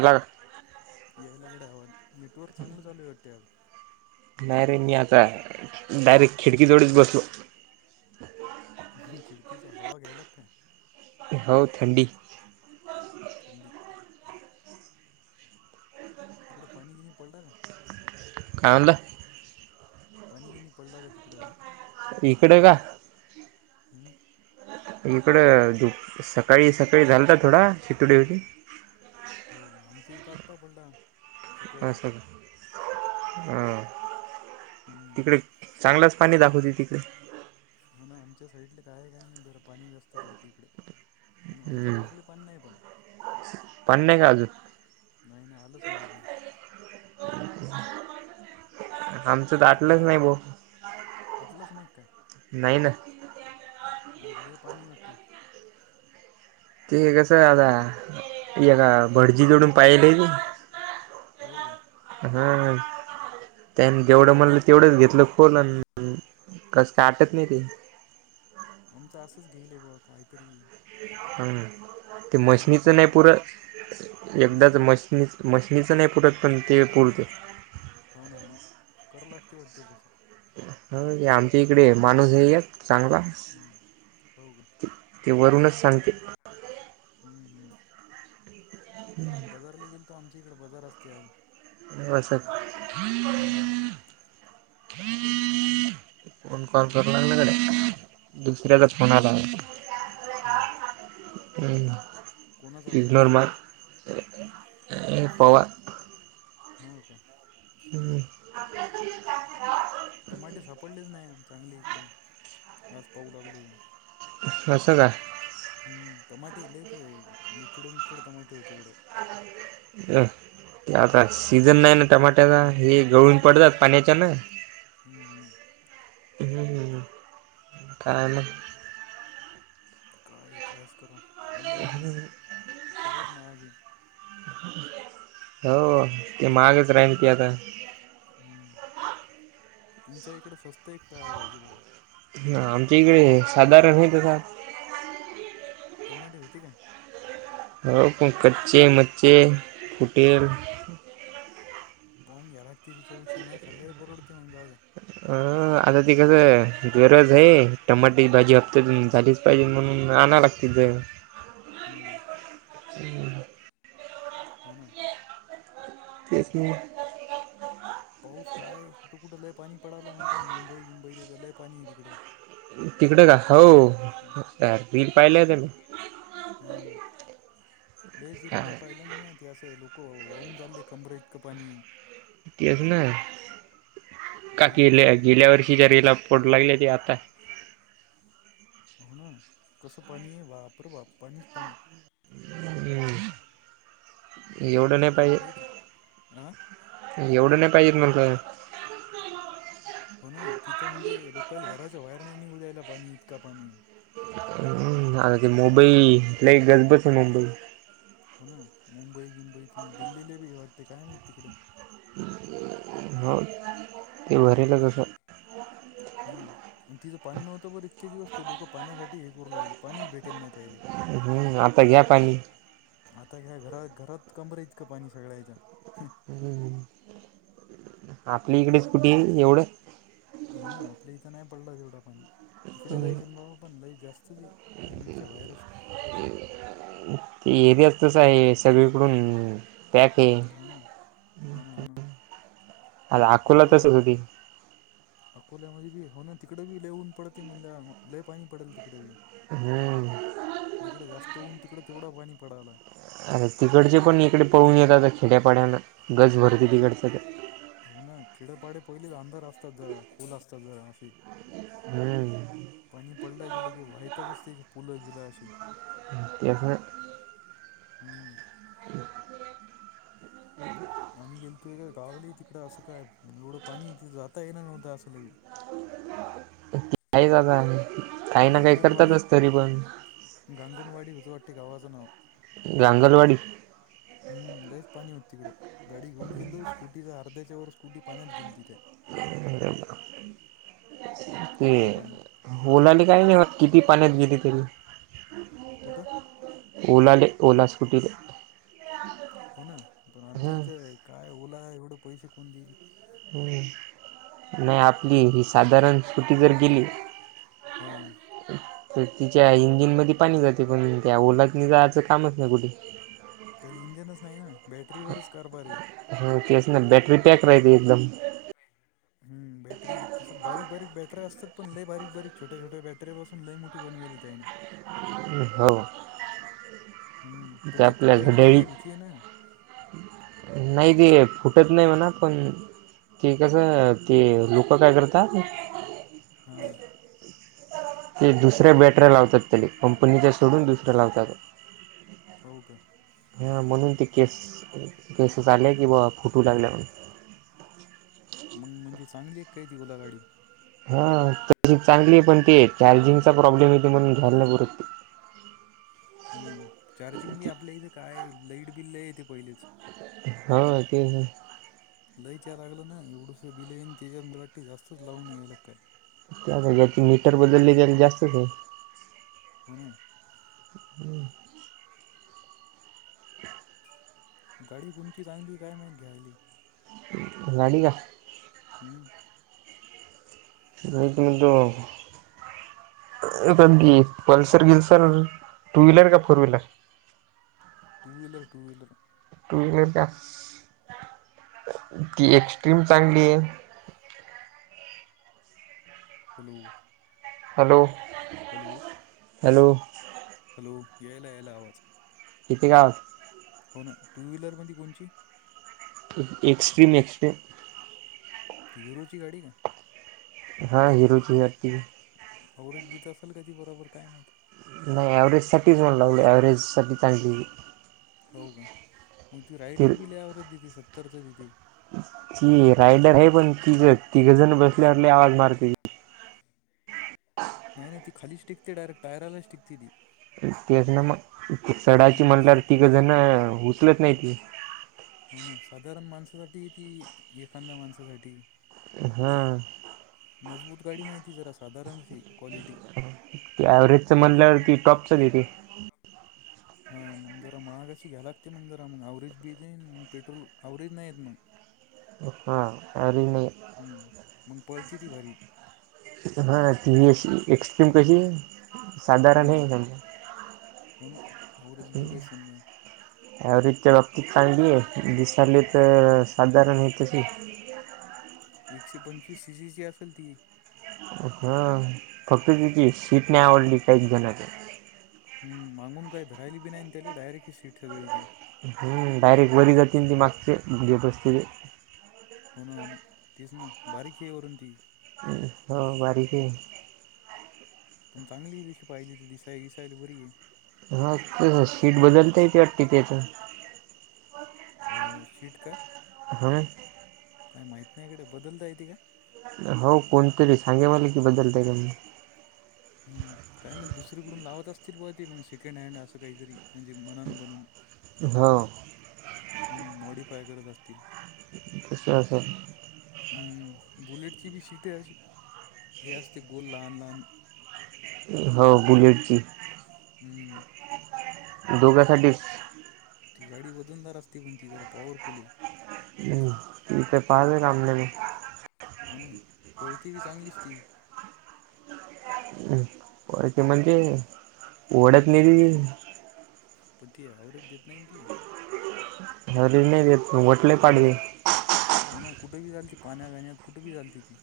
आला का? यायला गडे आवाज नेटवर्क चांगलं चालू आहे, वाटतय आज. नाही रे, मी आता डायरेक्ट खिडकी जवळच बसलो. खिडकीचा हवा घ्यायला की काय? हो, थंडी थंडी तिकडे पाणी किनी पडलं ना. काय म्हणला? पाणी किनी पडला का तिकड? इकडे का, हम्म, इकड सकाळी सकाळी झालता, थोडा शितडी होती. हो का, आमच्या इथं आत्ता पडला. सकाळी असलं ह. हम्म तिकडे चांगलंच पाणी दाखवते तिकडे. हो ना, आमच्या साईड काय काय नाही जर पाणी जास्त पडत इकड पण आमच्या हम्म बोगले पण नाही पण. पाणी नाही का आज? नाही नाही, आलंच नाही अजुन. [unintelligible] आम त तिकडं आटलंच आलं नाही, बो आटलंच नाही काय नाही ना. म्हणजे लय पाणी हाय वाटत. ते कस आता एका हम्म भडजी कडुन पाहिलंय मी. हो का? हां त्यानी जेवढं त्या मला तेवढंच घेतलं खोलन कसं काय आटत नाही ते आमचं असंच घेईलय बुआ काहीतरी ह ते पाहिलं मशीनीचं पाहा नाही पुर लागते एकदाच कोणाचं मशी नी मशनीचं नाही पुरत पण ते पुरते. होन हो ना कराल लागतय वाटते तसं. होय की आमच्या इकडे माणूस हे या चांगला हं हो का? ते वरूनच सांगते. हम्म हम्म आज बजारले गेलतो आमच्या इकडे बजार असते आज. [unintelligible] हम्म फोन कॉल कर लागला गड्या दुसर्याचा फोन आला. हां. हम्म होता इग्नोर मार हे पवार पवार हो का? हम्म. माठी सापडलीच नाही आ चांगली इकडे आज पाहू लागलो मी. कस काय? हम्म टमाटे इलेच मिचड मिचड टमाटे होते इकड. अं आता सीझन नाही ना टमाट्याचा हे गळून पडतात, पाण्याच्या ना. हम्म हम्म, हम्म, ह काय आण? काय कायच कराव अल्लु सगळचं महाग ये. हो, ते महागचं महागचं हाय [unintelligible] हम, तुमच्या इकडं स्वस्त हाय काय भाजीपाला? ह आमच्या इकडे साधारण [unintelligible] टमाटे होती का? हो, पण कच्चे मच्चे फुटेल पाहून घ्या लागते, तिच्यापेक्षा न खाल्लेल परवडते मग जाऊ द्या. अ आता ते कसं आहे, गरज आहे टमाटेची भाजी हप्त्यात साठी म्हणून आना लागती ज हम्म, हम्म, हो ना, तेच नाही. पाऊस काय कुठं कुठं लय पाणी पडाला म्हणतात, मुंबई बिंबईला लय पाणी आहे तिकडं. तिकडे का हो, बील पाहिलं का नाही. हम्म, हा [unintelligible] पाय [unintelligible] असं लोक वाहून चाले, कंबरेइतक पाणी केल ना, का हम्म केल्या गेल्या वर्षी ज रेला पोड लागले ते आता. हो ना, कसं पाणी ये बापरे! बाप पाणीच पाणी. एवढ नाही लय पाहिजे चिक एवढं नाही पाहिजेत म्हणताय हो ना तिथं म्हणजे लोकाले घराच्या बाहेर नाही निघु द्यायला पाणी इतका पाणी. हम् आ ते मुंबई लय गजबज मुंबई. हो ना मुंबई बुंबई, दिल्लीला बी हे वाटते काय माहित तिकडे. हो ते भरेलं कसं हो ना आणि तिचं पाणी नव्हतं बर इतके दिवस ते लोक पाण्यासाठी हे करू लागले पाणी भेटत नाही त्यायले. हम्म आता घ्या पाणी. आता घ्या घरात घरात कमर इतका पाणी सगळयाचा ह आपली इकडेच कुठे एवढं. हो ना आपल्या इथं नाही पडला तेवढा पाणी तिकडं लईच बाबा पण लईच जास्त त. लिमिटच्या वयरच. ते एरिया तस आहे सगळीकडून. पॅक आहे हो ना हो ना हो ना. आ अकोलातच एरिया होधी. अकोल्यामध्ये बी हो ना तिकडे बी ललेहऊन पडतते म्हणल्या लले पाणी पडेल तिकडे बी. हम्म. तिकडं जास्त होऊन तिकडं तेवढा पाणी पडाला. अरे तिकडचे पण इकडे पळून येत आता खेड्यापाड्यान गज भरते तिकडचं तर. हो ना खेडपाडे पहिल अंधार असतात खोल असतात अशी. हम्म पाणी पडला गेलं की वाहतच ते पुलं गेला. येत नाही. हम्म. [unintelligible] आम्ही गेलतोय गावलं तिकडं असं काय एवढं पाणी ते जाता ये ना नव्हतं असंलही. कायच आता काही ना काही करतच असत. गंगनवाडी विजुवट्ट गावाच नाव. गांगलवाडी. ह लयच पाणी होतं तिकडं गाडी घेऊन गेल तर स्कूटीचा अर्ध्याच्या वर स्कूटी. एवढा ह. पाणी बोलाले काही नाही किती पाण्यात गेली तरी. कुठं. ओला ले ओला. हो ना पण आमच्या हम्म इथं काय ओला एवढं पैसे कोण दिईल. नाही आपली ही साधारण. स्कुटी जर गेली हा तर तिच्या इंजिनमध्ये. पाणी जाते पण त्या ओलात जायचं कामच नाही कुठे. त्याला इंजनच नाही ना बॅटरीवरच कारभार आहे. हा तेच ना बॅटरी पॅक राहती एकदम हम बॅटरी तिच्यात लई मोठी बनवली त्याने. हो. हम्म पण ते ती आपल्या फुटायची बी लय घड्याळीत भीती आहे ना नाही ते फुटत नाही म्हणा पण ते कसं ते लुक हां. ते दुसऱ्या बॅटऱ्या लावतात तेनी कंपनीच्या सोडून दुसर्या लावतात. हो का? हां म्हणून ते केस केसेस आले कि बुवा फुटू लागल्या. मंग म्हणजे चांगली आहे काय ती ओला गाडी? हां तशी चांगली आहे पण ते चार्जिंगचा प्रॉब्लेम येते म्हणून घ्यायला नाही पुरत. ते. हम्म चार्जिंग बी आपल्या इथे काय लाईट बिल लई येते पहिलेच. हां ते. लयच लागलं ना एवढंस बिल आहे अन् त्याच्यात रेट जास्तच लावून यायला काय? त्या जाग्याची मीटर बदलली तेन जास्तच आहे. कोण आहे? हम्म. [inaudible] गाडी कोणची चांगली आहे काय माहीत घ्यायली. गाडी का? हम्म. [unintelligible] पण की पल्सर बिल्सर, टू व्हीलर, का four wheeler. Two wheeler, two wheeler. Two wheeler घास ती एक्स्ट्रीम चांगली आहे. Hello? Hello? Hello? Hello? Hello यायला यायला आवाज. तु कवा हास हो ना टू व्हीलरमध्ये कोणची? एक्स्ट्रीम एक्स्ट्रीम ती हिरोची गाडी का? हां हिरोची वाटती. आवरेज देत असाल का ती बरोबर काय माहित? नाही एव्हरेजसाठीच म्हणा लागलोय ॲव्हरेजसाठी चांगली आहे ही. हो का मग ती रायडर बि लई अव्हरेज देती सत्तरच देती. ती रायडर आहे पण तिघ तिघंजण बसल्यावर लई आवाज मारती. नाही नाही ती खालीच टीकते डायरेक्ट टायराला टीकते ती. तेच ना मग सडाची हम्म सा म्हटल्यावर तिघं जण न उचलत नाही ती. हो ना साधारण माणसासाठी ती एखांदया माणसासाठी. हा मजबूत गाडी नाही ती जरा साधारणशी क्वालिटी ती एव्हरेजचं म्हणल्यावर ती टॉपचं देते. हां मंग जरा महागाशी घ्याय लागते मंग जरा मंग अवरेज बी येते मंग पेट्रोल अवरेज नाही येत मंग. हो का एवरेज नाही. हम्म मग पळती ती भारी. हां ती ही अशी एक्सट्रीम कशी. साधारण हे हम्म म्हणजे? हो ना आवरेज गिवरेज समजा एव्हरेज च्या बाबतीत चांगली आहे दिसायला हम्म तर साधारण आहे तशी. एकशे पंचवीस सीसीची असेल ती. हां फक्त तिची सीट नाही आवडली काहीएक जणांना. हम्म मांगून काय धरायली बी नाही अन त्याले डायरेक्ट ही सीट सगळी ती. हम्म डायरेक्ट वरी जाती अन ती मागचे गप्प बसते ते. हो ना हो ना तेच ना बारीक हे वरून ती. हम्म हा बारीकय. पण चांगली दिसी पाहिजे तर दिसाय दिसायला पोरगी. ह तेस शीट बदलता य ते वाट त्याच सीट का हा काय माहत नाही गड्या. बदलता येते का? हो कोणतरी सांगे मला की बदल द का मी ह काय म दुसरीकडून लावत असतील ब ते मग सेकंड हँड असं काहीतरी म्हणजे मनानं बनून. हां हम् मॉडीफाय करत असतील तस अस. ह् बुलेटची बी सीटे अशी हे असते गोल लहान लहान. हो बुलेटची हम्म दोघासाठीच. ती गाडी वजनदार असते, पण ती जरा पॉवरफुल हे. हम्म, ते काय [unintelligible] हो ना, पळती बी चांगलीच ती ओळख म्हणजे ओढतले बी [unintelligible] पती आवररच देत नाही ती हो नाही वटले पाडवे हम्म हो ना कुठेबी झाल त पाण्या गाण्यात कुठंबी झाचालती ती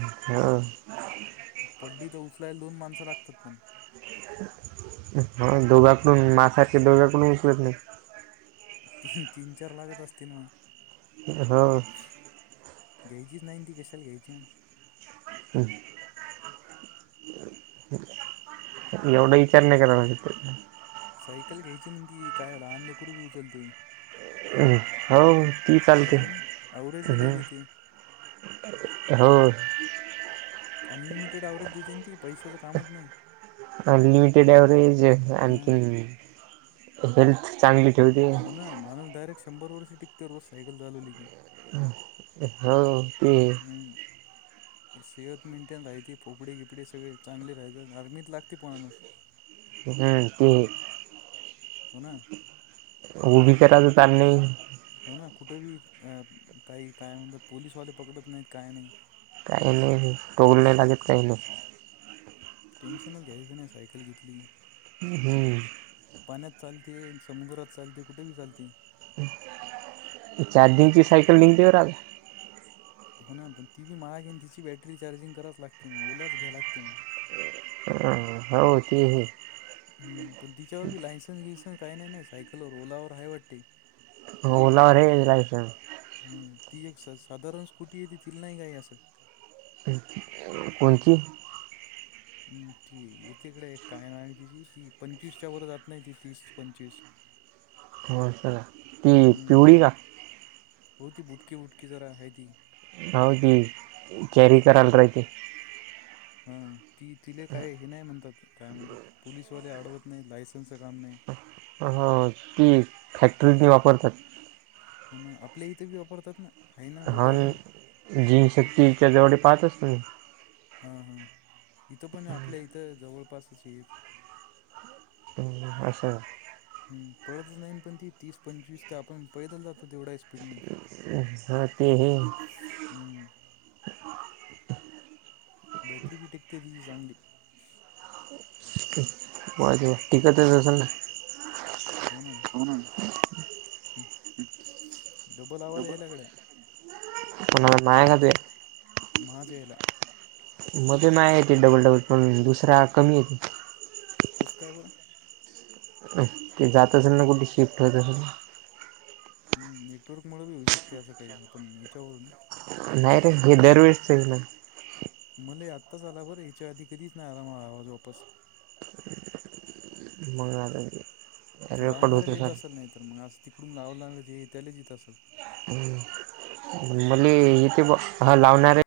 हा पडली तर उचलायला दोन माणसं लागतात पण अम् ह दोघाकडून मासारखे दोघ्याकडून उचलत नाही तीन तीन चार लागत असतील म हा घ्यायचीच नाही ती कशाला घ्यायची हम्म. एवढं विचार नाही का सायकल घ्यायची म्हणती. काय लहान लेकरुबी उचलते. हो ती चालते आहे [inaudible] का नाही ॲव्हरेज लय देते हो. की अनलिमिटेड आवरेज देतेन ती पैशचं कामच नाही अधलिअमिटेड अव्हरेजे. हां आणखीन हेल्थ. चांगली ठेवते हो ना माणस डायरेक्ट शंभर वर्षी टिकते रोज सायकल चालवली की हा ह हम्म सेहत मेंटेन राहती फोपडी गिपडी सगळे चांगली राहते आर्मीत लागते पणाणूस हम् ते हो ना भजताच त्यां नाही हो ना कुठे बी काही काय म्हणतात पोललीसवाले पकडत नाहीत काय नाही काही नाही रोल नाही लागत काही नाही टेनशनच घ्यायचं नाही सायकल घेतली होम् पाण्यात चालते, समुद्रात चालते, कुठं बी चालते. चारजिंगची साईकल निघली बरं आता हो ना पण ती बी महाग हे ना तिची बॅटरी चार्जिंग करावच लागते मग ओलच घ्याया लागते मग ह. हो ते हे हम्म पण तिच्यावर बी लायसन्स बीसन काही नई नई सायकलवर ओलावर हाय वाटते. ओलावर हे लायसन्स. हम्म, ती एक स- साधारण स्कुटीय देतील ना काही असं. कोणची? हम्म ती येथेकडे काय नाव तिची? ती पंचवीसच्या वर जात नाही ती तीस पंचवीस [unintelligible] ती हम्म पिवळी का? हो ती बहुकी बुटकी जरा, हाय ती. हा की कॅरी करायला राहायचं हा ती तिले काय हे नाही म्हणतात काय म्हणतात पोलिसवाले आडवत नाही लायसन्सचं काम नाही हा ती फॅक्ट्रीतली वापरतात हा ना आपल्या इथे बी वापरतात ना आहे ना हा लोकांकडं जीन शक्तीच्याजवळ पाहतच असतो मी हा हा इथं पण आपल्या इथं जवळपासच ये अशा पळतच नाही पण ती तीस पंचवीस ते आपण पैदल जातो तेवढा स्पीड नाही [unintelligible] हम्म बॅटरी बी टीकते तेझी चांगली ब टिकतच असेल ना हो ना हा ना हु डबल आवाज यायल्याकडे म मायग ते माझ यायला मध्ये माय येते डबल डबल पण दुसरा कमी येते कस काय बरं अ ते जात असेल ना कुठे शिफ्ट होत असेल हम्म नेटवर्क मुळ बी होऊ शकते असं काही आपण याच्यावरून नाही रे हे दरवेेळेच आहे ना मले आत्ताच आला बरं याच्या आधी कधीच नाही आला मला आवाज वापस मग रेकॉर्ड लावणारे होते येत असेल सर नाही तर मग आज तिकडून लावणारे जे येत त्यालाच येत असेल हम्म मले इथे ह लावणारे